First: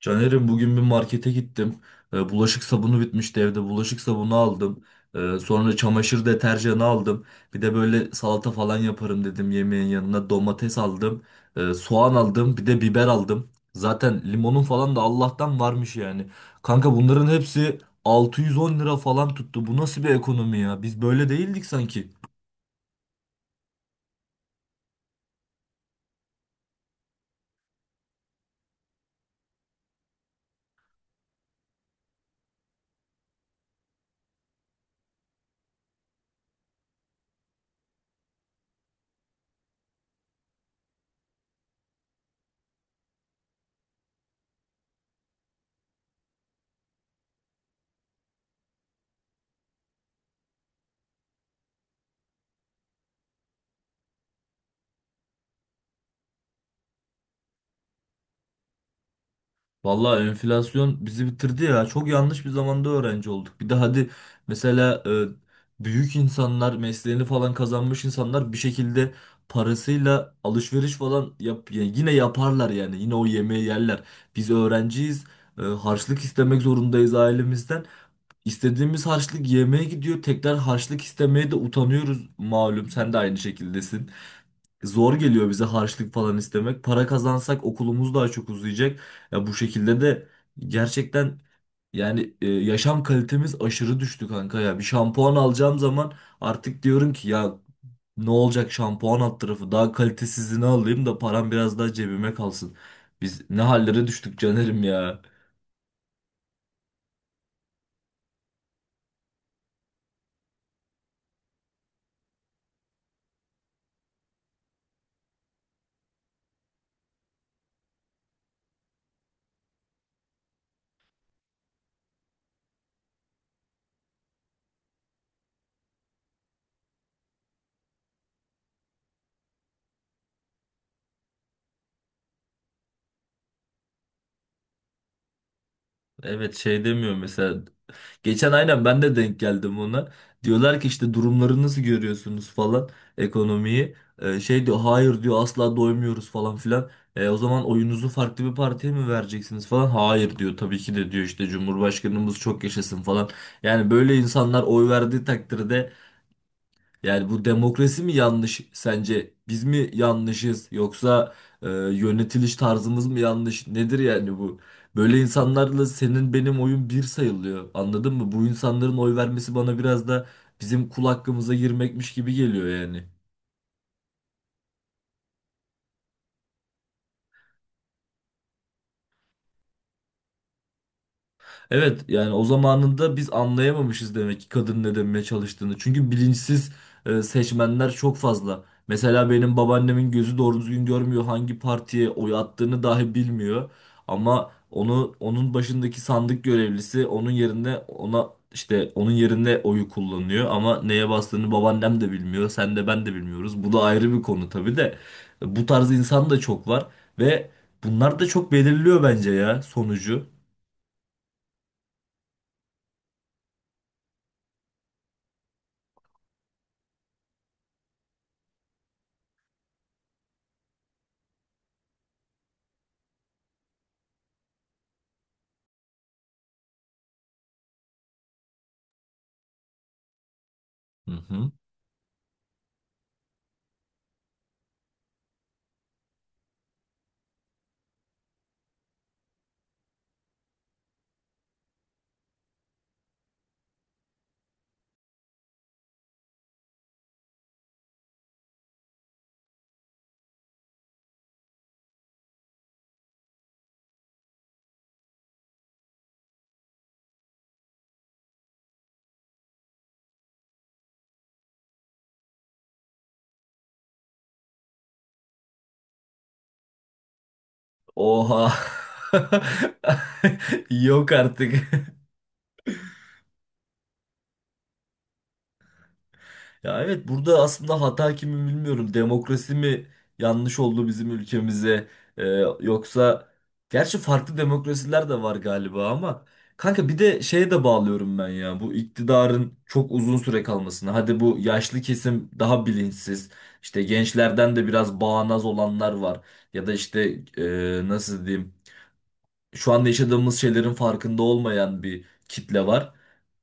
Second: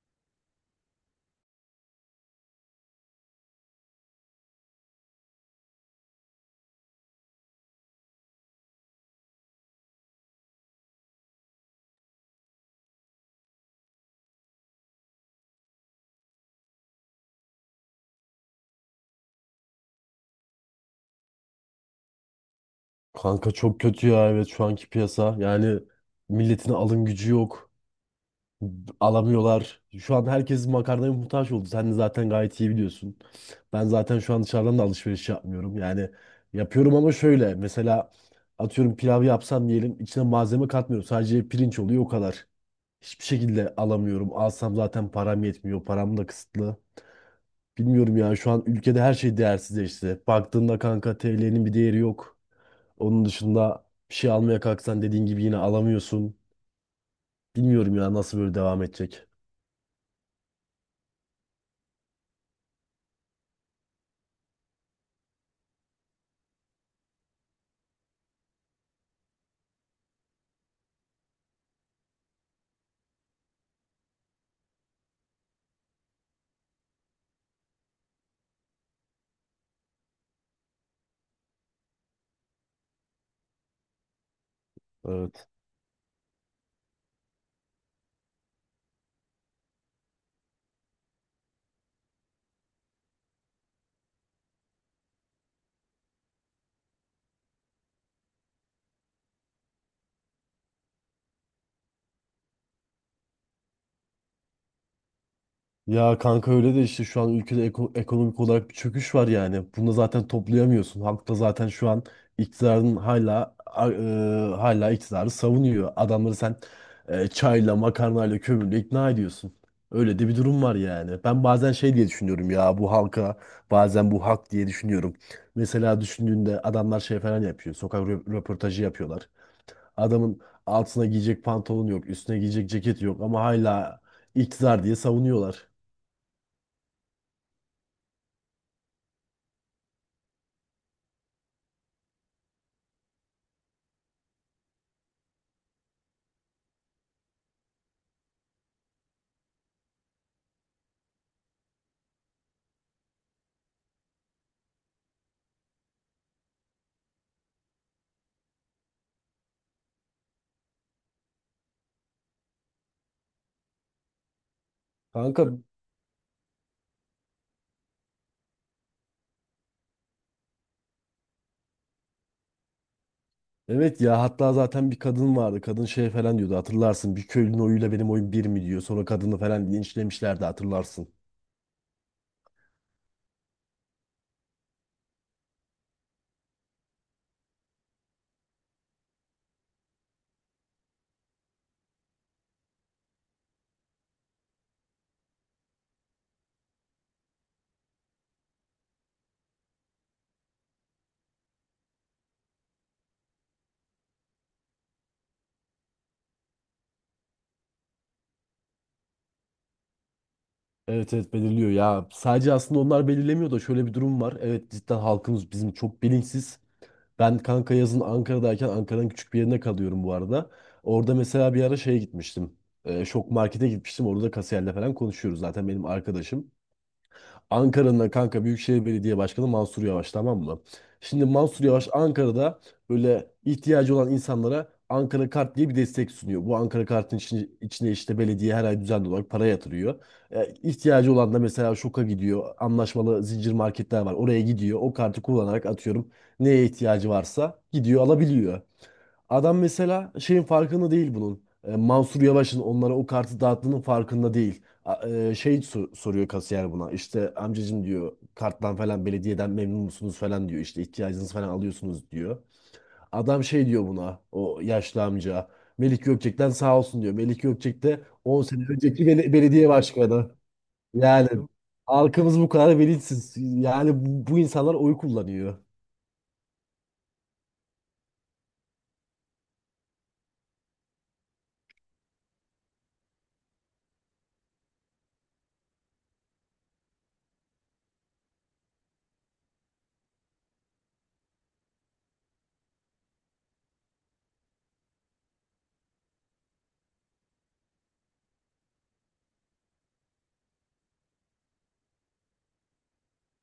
Caner'im bugün bir markete gittim. Bulaşık sabunu bitmişti evde. Bulaşık sabunu aldım. Sonra çamaşır deterjanı aldım. Bir de böyle salata falan yaparım dedim yemeğin yanına. Domates aldım. Soğan aldım. Bir de biber aldım. Zaten limonun falan da Allah'tan varmış yani. Kanka bunların hepsi 610 lira falan tuttu. Bu nasıl bir ekonomi ya? Biz böyle değildik sanki. Kanka çok kötü ya, evet, şu anki piyasa. Yani milletin alım gücü yok. Alamıyorlar. Şu an herkes makarnaya muhtaç oldu. Sen de zaten gayet iyi biliyorsun. Ben zaten şu an dışarıdan da alışveriş yapmıyorum. Yani yapıyorum ama şöyle. Mesela atıyorum pilav yapsam diyelim içine malzeme katmıyorum. Sadece pirinç oluyor o kadar. Hiçbir şekilde alamıyorum. Alsam zaten param yetmiyor. Param da kısıtlı. Bilmiyorum ya, şu an ülkede her şey değersizleşti. Baktığında kanka TL'nin bir değeri yok. Onun dışında bir şey almaya kalksan dediğin gibi yine alamıyorsun. Bilmiyorum ya nasıl böyle devam edecek. Vallahi enflasyon bizi bitirdi ya. Çok yanlış bir zamanda öğrenci olduk. Bir de hadi mesela büyük insanlar, mesleğini falan kazanmış insanlar bir şekilde parasıyla alışveriş falan yap, ya yine yaparlar yani. Yine o yemeği yerler. Biz öğrenciyiz. Harçlık istemek zorundayız ailemizden. İstediğimiz harçlık yemeğe gidiyor. Tekrar harçlık istemeye de utanıyoruz malum. Sen de aynı şekildesin. Zor geliyor Evet. bize harçlık falan istemek. Para kazansak okulumuz daha çok uzayacak. Ya bu şekilde de gerçekten yani yaşam kalitemiz aşırı düştü kanka ya. Bir şampuan alacağım zaman artık diyorum ki ya ne olacak şampuan alt tarafı daha kalitesizini alayım da param biraz daha cebime kalsın. Biz ne hallere düştük Caner'im ya. Ya kanka, öyle de işte şu an ülkede ekonomik olarak bir çöküş var yani. Bunu da zaten toplayamıyorsun. Halk da zaten şu an iktidarın hala iktidarı savunuyor. Adamları sen çayla, makarnayla, kömürle ikna ediyorsun. Öyle de bir durum var yani. Ben bazen şey diye düşünüyorum ya bu halka, bazen bu hak diye düşünüyorum. Mesela düşündüğünde adamlar şey falan yapıyor. Sokak röportajı yapıyorlar. Adamın altına giyecek pantolon yok, üstüne giyecek ceket yok ama hala iktidar diye savunuyorlar. Evet şey demiyor mesela. Geçen aynen ben de denk geldim ona. Diyorlar ki işte durumları nasıl görüyorsunuz falan ekonomiyi. Şey diyor hayır diyor asla doymuyoruz falan filan. O zaman oyunuzu farklı bir partiye mi vereceksiniz falan. Hayır diyor tabii ki de diyor işte Cumhurbaşkanımız çok yaşasın falan. Yani böyle insanlar oy verdiği takdirde yani bu demokrasi mi yanlış sence? Biz mi yanlışız yoksa yönetiliş tarzımız mı yanlış? Nedir yani bu? Böyle Kanka insanlarla senin benim oyun bir sayılıyor. Anladın mı? Bu insanların oy vermesi bana biraz da bizim kul hakkımıza girmekmiş gibi geliyor yani. evet ya, hatta zaten bir kadın vardı. Kadın şey falan diyordu, hatırlarsın. Bir köylünün oyuyla benim oyum bir mi diyor. Sonra kadını falan linçlemişlerdi, hatırlarsın. Evet yani o zamanında biz anlayamamışız demek ki kadın ne demeye çalıştığını. Çünkü bilinçsiz seçmenler çok fazla. Mesela benim babaannemin gözü doğru düzgün görmüyor hangi partiye oy attığını dahi bilmiyor. Ama onu onun başındaki sandık görevlisi onun yerine ona işte onun yerine oyu kullanıyor ama neye bastığını babaannem de bilmiyor, sen de ben de bilmiyoruz. Bu da ayrı bir konu tabii de. Bu tarz insan da çok var ve bunlar da çok belirliyor bence ya sonucu. Evet, evet, belirliyor ya. Sadece aslında onlar belirlemiyor da şöyle bir durum var. Evet, cidden halkımız bizim çok bilinçsiz. Ben kanka yazın Ankara'dayken Ankara'nın küçük bir yerine kalıyorum bu arada. Orada mesela bir ara şeye gitmiştim. Şok markete gitmiştim. Orada da kasiyerle falan konuşuyoruz. Zaten benim arkadaşım. Ankara'nın kanka Büyükşehir Belediye Başkanı Mansur Yavaş, tamam mı? Hı Şimdi hı. Mansur Yavaş Ankara'da böyle ihtiyacı olan insanlara Ankara Kart diye bir destek sunuyor. Bu Ankara Kart'ın içine işte belediye her ay düzenli olarak para yatırıyor. İhtiyacı olan da mesela Şok'a gidiyor. Anlaşmalı zincir marketler var. Oraya gidiyor. O kartı kullanarak atıyorum neye ihtiyacı varsa gidiyor alabiliyor. Adam mesela şeyin farkında değil bunun. Mansur Yavaş'ın onlara o kartı dağıttığının farkında değil. Şey soruyor kasiyer buna. İşte amcacım diyor, karttan falan belediyeden memnun musunuz falan diyor. İşte ihtiyacınızı falan alıyorsunuz diyor. Adam şey diyor buna, o yaşlı amca. Melik Gökçek'ten sağ olsun diyor. Melik Gökçek de 10 Oha. sene önceki belediye başkanı. Yok Yani artık. halkımız bu kadar bilinçsiz. Yani bu insanlar oy kullanıyor. Ya evet burada aslında hata kimi bilmiyorum. Demokrasi mi yanlış oldu bizim ülkemize? Ee, Yoksa gerçi farklı demokrasiler de var galiba ama kanka bir de şeye de bağlıyorum ben ya. Bu iktidarın çok uzun süre kalmasına. Hadi bu yaşlı kesim daha bilinçsiz. İşte gençlerden de biraz bağnaz olanlar var. Ya da işte nasıl diyeyim? Şu anda yaşadığımız şeylerin farkında olmayan bir kitle var.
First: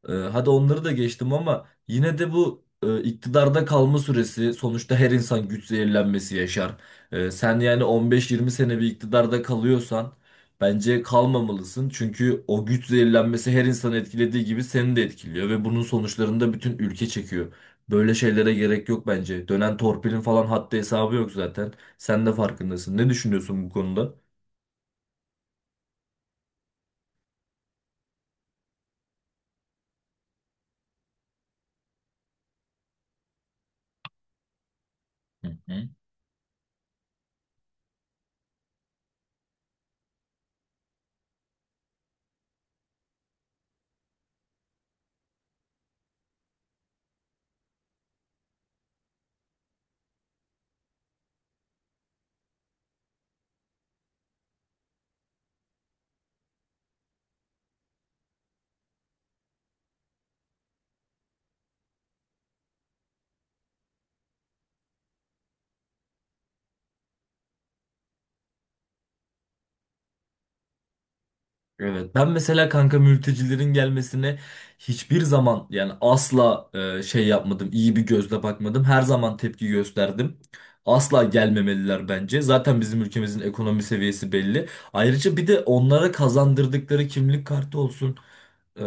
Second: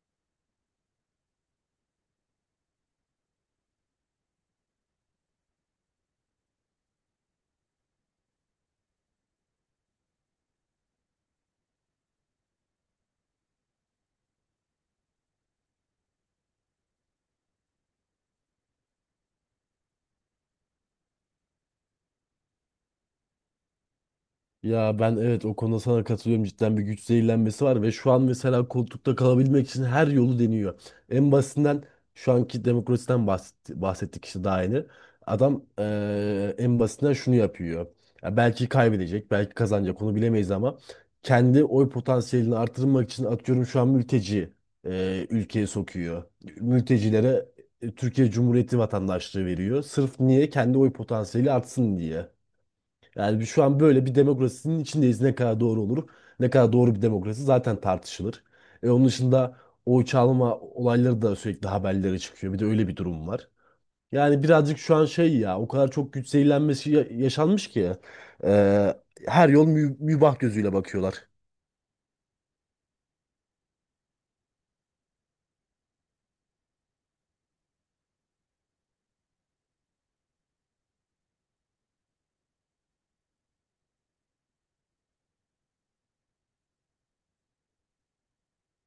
Hadi onları da geçtim ama yine de bu iktidarda kalma süresi sonuçta her insan güç zehirlenmesi yaşar. Sen yani 15-20 sene bir iktidarda kalıyorsan bence kalmamalısın. Çünkü o güç zehirlenmesi her insanı etkilediği gibi seni de etkiliyor ve bunun sonuçlarını da bütün ülke çekiyor. Böyle şeylere gerek yok bence. Dönen torpilin falan haddi hesabı yok zaten. Sen de farkındasın. Ne düşünüyorsun bu konuda? Ya ben, evet, o konuda sana katılıyorum, cidden bir güç zehirlenmesi var ve şu an mesela koltukta kalabilmek için her yolu deniyor. En basitinden şu anki demokrasiden bahsettik işte daha yeni. Hı Adam hı. En basitinden şunu yapıyor. Ya belki kaybedecek belki kazanacak, onu bilemeyiz, ama kendi oy potansiyelini artırmak için atıyorum şu an mülteci ülkeye sokuyor. Mültecilere Türkiye Cumhuriyeti vatandaşlığı veriyor. Sırf niye? Kendi oy potansiyeli artsın diye. Yani şu an böyle bir demokrasinin içindeyiz. Ne kadar doğru olur, ne kadar doğru bir demokrasi zaten tartışılır. Onun dışında oy çalma olayları da sürekli haberlere çıkıyor. Bir de öyle bir durum var. Yani birazcık şu an şey ya, o kadar çok güç zehirlenmesi yaşanmış ki e, her yol mübah gözüyle bakıyorlar. Evet ben mesela kanka mültecilerin gelmesine hiçbir zaman yani asla şey yapmadım iyi bir gözle bakmadım her zaman tepki gösterdim. Asla gelmemeliler bence. Zaten bizim ülkemizin ekonomi seviyesi belli. Ayrıca bir de onlara kazandırdıkları kimlik kartı olsun. e,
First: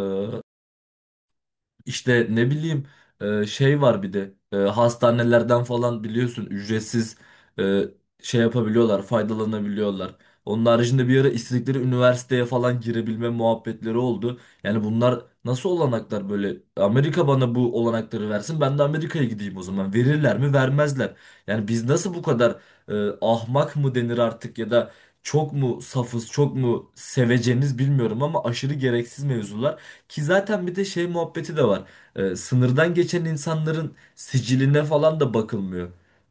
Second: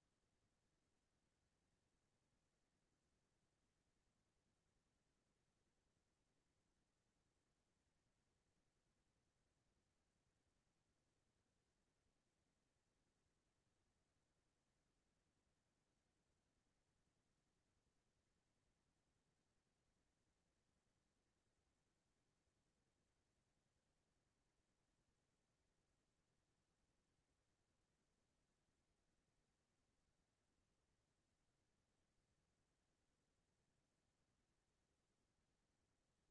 işte ne bileyim şey var bir de hastanelerden falan biliyorsun ücretsiz e, şey yapabiliyorlar, faydalanabiliyorlar. Onun haricinde bir ara istedikleri üniversiteye falan girebilme muhabbetleri oldu. Yani bunlar nasıl olanaklar böyle? Amerika bana bu olanakları versin, ben de Amerika'ya gideyim o zaman. Verirler mi? Vermezler. Yani biz nasıl bu kadar ahmak mı denir artık ya da çok mu safız, çok mu seveceniz bilmiyorum ama aşırı gereksiz mevzular. Ki zaten bir de şey muhabbeti de var. Sınırdan geçen insanların siciline falan da bakılmıyor.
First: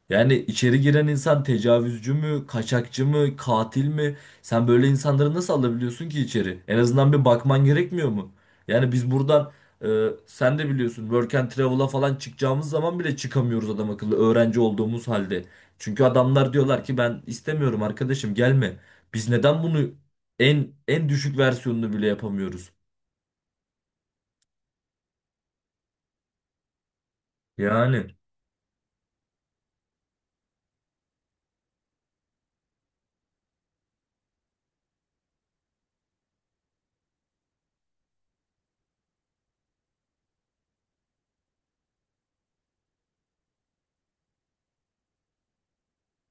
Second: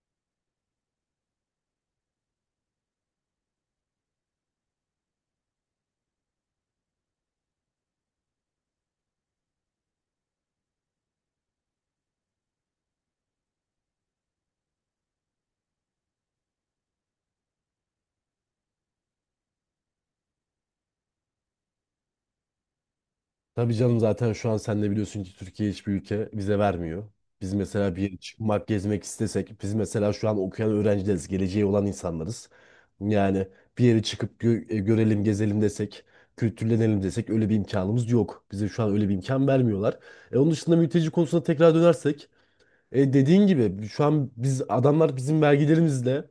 Yani içeri giren insan tecavüzcü mü, kaçakçı mı, katil mi? Sen böyle insanları nasıl alabiliyorsun ki içeri? En azından bir bakman gerekmiyor mu? Yani biz buradan sen de biliyorsun work and travel'a falan çıkacağımız zaman bile çıkamıyoruz adam akıllı öğrenci olduğumuz halde. Çünkü adamlar diyorlar ki ben istemiyorum arkadaşım gelme. Biz neden bunu en düşük versiyonunu bile yapamıyoruz? Tabii canım, zaten şu an sen de biliyorsun ki Türkiye hiçbir ülke vize vermiyor. Biz mesela bir Yani. yere çıkmak, gezmek istesek, biz mesela şu an okuyan öğrencileriz, geleceği olan insanlarız. Yani bir yere çıkıp görelim, gezelim desek, kültürlenelim desek öyle bir imkanımız yok. Bize şu an öyle bir imkan vermiyorlar. Onun dışında mülteci konusuna tekrar dönersek, dediğin gibi şu an biz adamlar bizim vergilerimizle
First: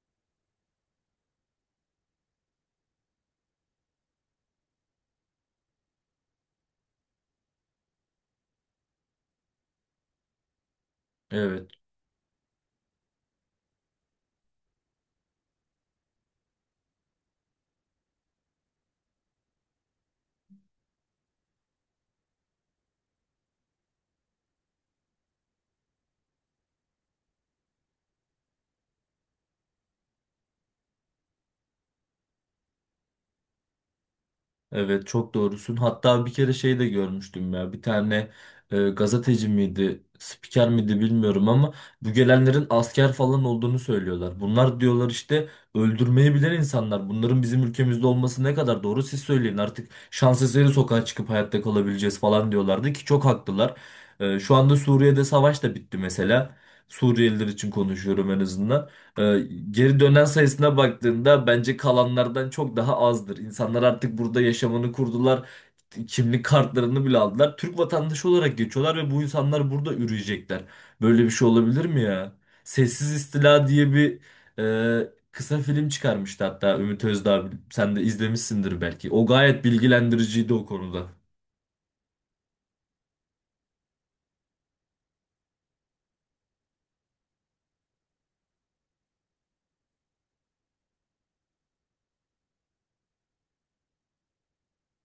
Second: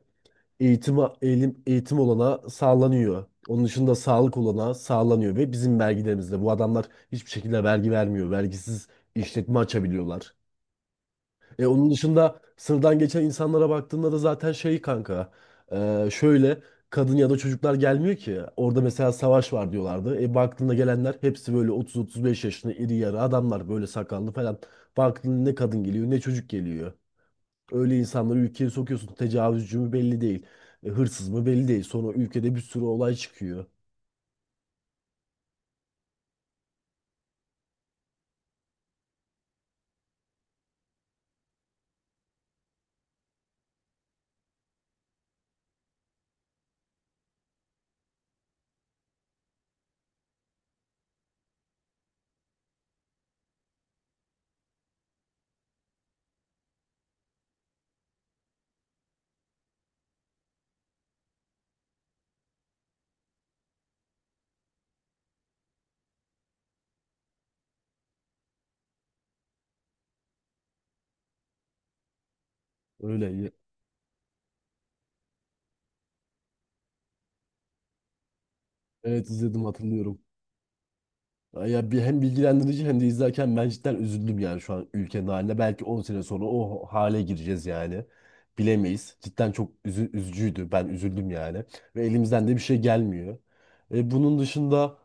eğitim, eğilim, eğitim olana sağlanıyor. Onun dışında sağlık olana sağlanıyor, ve bizim vergilerimizle. Bu adamlar hiçbir şekilde vergi vermiyor. Vergisiz işletme açabiliyorlar. Evet, Onun dışında sınırdan geçen insanlara baktığında da zaten şey kanka. Şöyle kadın ya da çocuklar gelmiyor ki. Orada mesela savaş var diyorlardı. Baktığında gelenler hepsi böyle 30-35 yaşında iri yarı adamlar, böyle sakallı falan. Baktığında ne kadın geliyor ne çocuk geliyor. Öyle insanları ülkeye sokuyorsun. Tecavüzcü mü belli değil. Hırsız mı belli değil. Sonra ülkede bir sürü olay çıkıyor. evet çok doğrusun. Hatta bir kere şey de görmüştüm ya. Bir tane gazeteci miydi, spiker miydi bilmiyorum ama bu gelenlerin asker falan olduğunu söylüyorlar. Bunlar diyorlar işte öldürmeyi bilen insanlar. Bunların bizim ülkemizde olması ne kadar doğru siz söyleyin. Artık şans eseri sokağa çıkıp hayatta kalabileceğiz falan diyorlardı ki çok haklılar. Şu anda Suriye'de savaş da bitti mesela. Suriyeliler için konuşuyorum en azından. Ee, Geri dönen sayısına baktığında bence kalanlardan çok daha azdır. İnsanlar artık burada yaşamını kurdular. Kimlik kartlarını bile aldılar. Türk vatandaşı olarak geçiyorlar ve bu insanlar burada üreyecekler. Böyle bir şey olabilir mi ya? Sessiz Öyle. İstila diye bir kısa film çıkarmıştı hatta Ümit Özdağ. Sen de izlemişsindir belki. O Evet, gayet izledim, hatırlıyorum. bilgilendiriciydi o konuda. Ya bir hem bilgilendirici hem de izlerken ben cidden üzüldüm yani şu an ülkenin haline. Belki 10 sene sonra o hale gireceğiz yani. Bilemeyiz. Cidden çok üzücüydü. Ben üzüldüm yani. Ve elimizden de bir şey gelmiyor. Bunun dışında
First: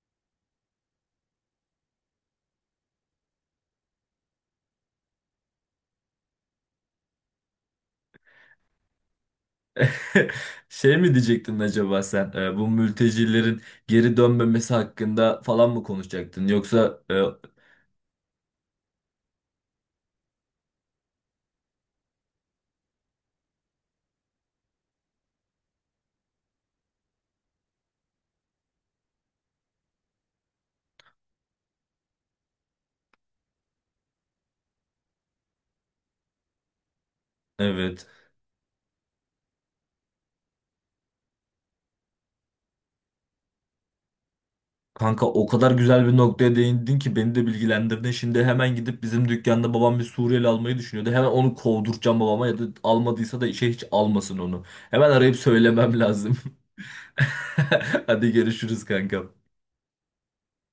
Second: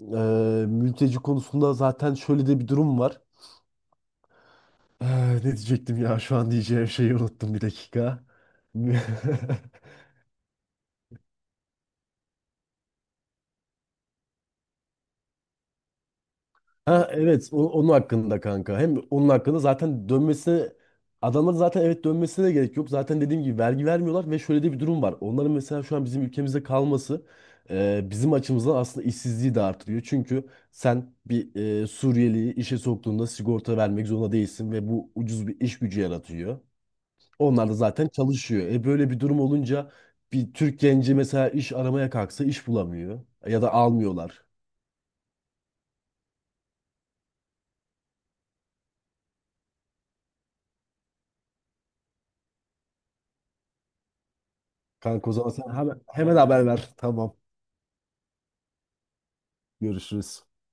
mülteci konusunda zaten şöyle de bir durum var. Ah, ne diyecektim ya, şu an diyeceğim şeyi unuttum bir dakika. Şey mi diyecektin acaba sen? Bu mültecilerin geri dönmemesi hakkında falan mı konuşacaktın? Yoksa Ha, evet, onun hakkında kanka. Hem onun hakkında zaten dönmesine, adamların zaten, evet, dönmesine de gerek yok. Zaten dediğim gibi vergi vermiyorlar ve şöyle de bir durum var. Onların mesela şu an bizim ülkemizde kalması bizim açımızdan aslında işsizliği de artırıyor. Çünkü sen bir Suriyeliyi işe soktuğunda sigorta vermek zorunda değilsin ve bu ucuz bir iş gücü yaratıyor. Onlar da Evet. zaten çalışıyor. Böyle bir durum olunca bir Türk genci mesela iş aramaya kalksa iş bulamıyor. Ya da almıyorlar. Kanka o kadar güzel bir noktaya değindin ki beni de bilgilendirdin. Şimdi hemen gidip bizim dükkanda babam bir Suriyeli almayı düşünüyordu. Hemen onu kovduracağım babama ya da almadıysa da işe hiç almasın onu. Hemen Kanka o arayıp zaman sen söylemem hemen lazım. haber ver. Tamam. Hadi görüşürüz kanka. Görüşürüz.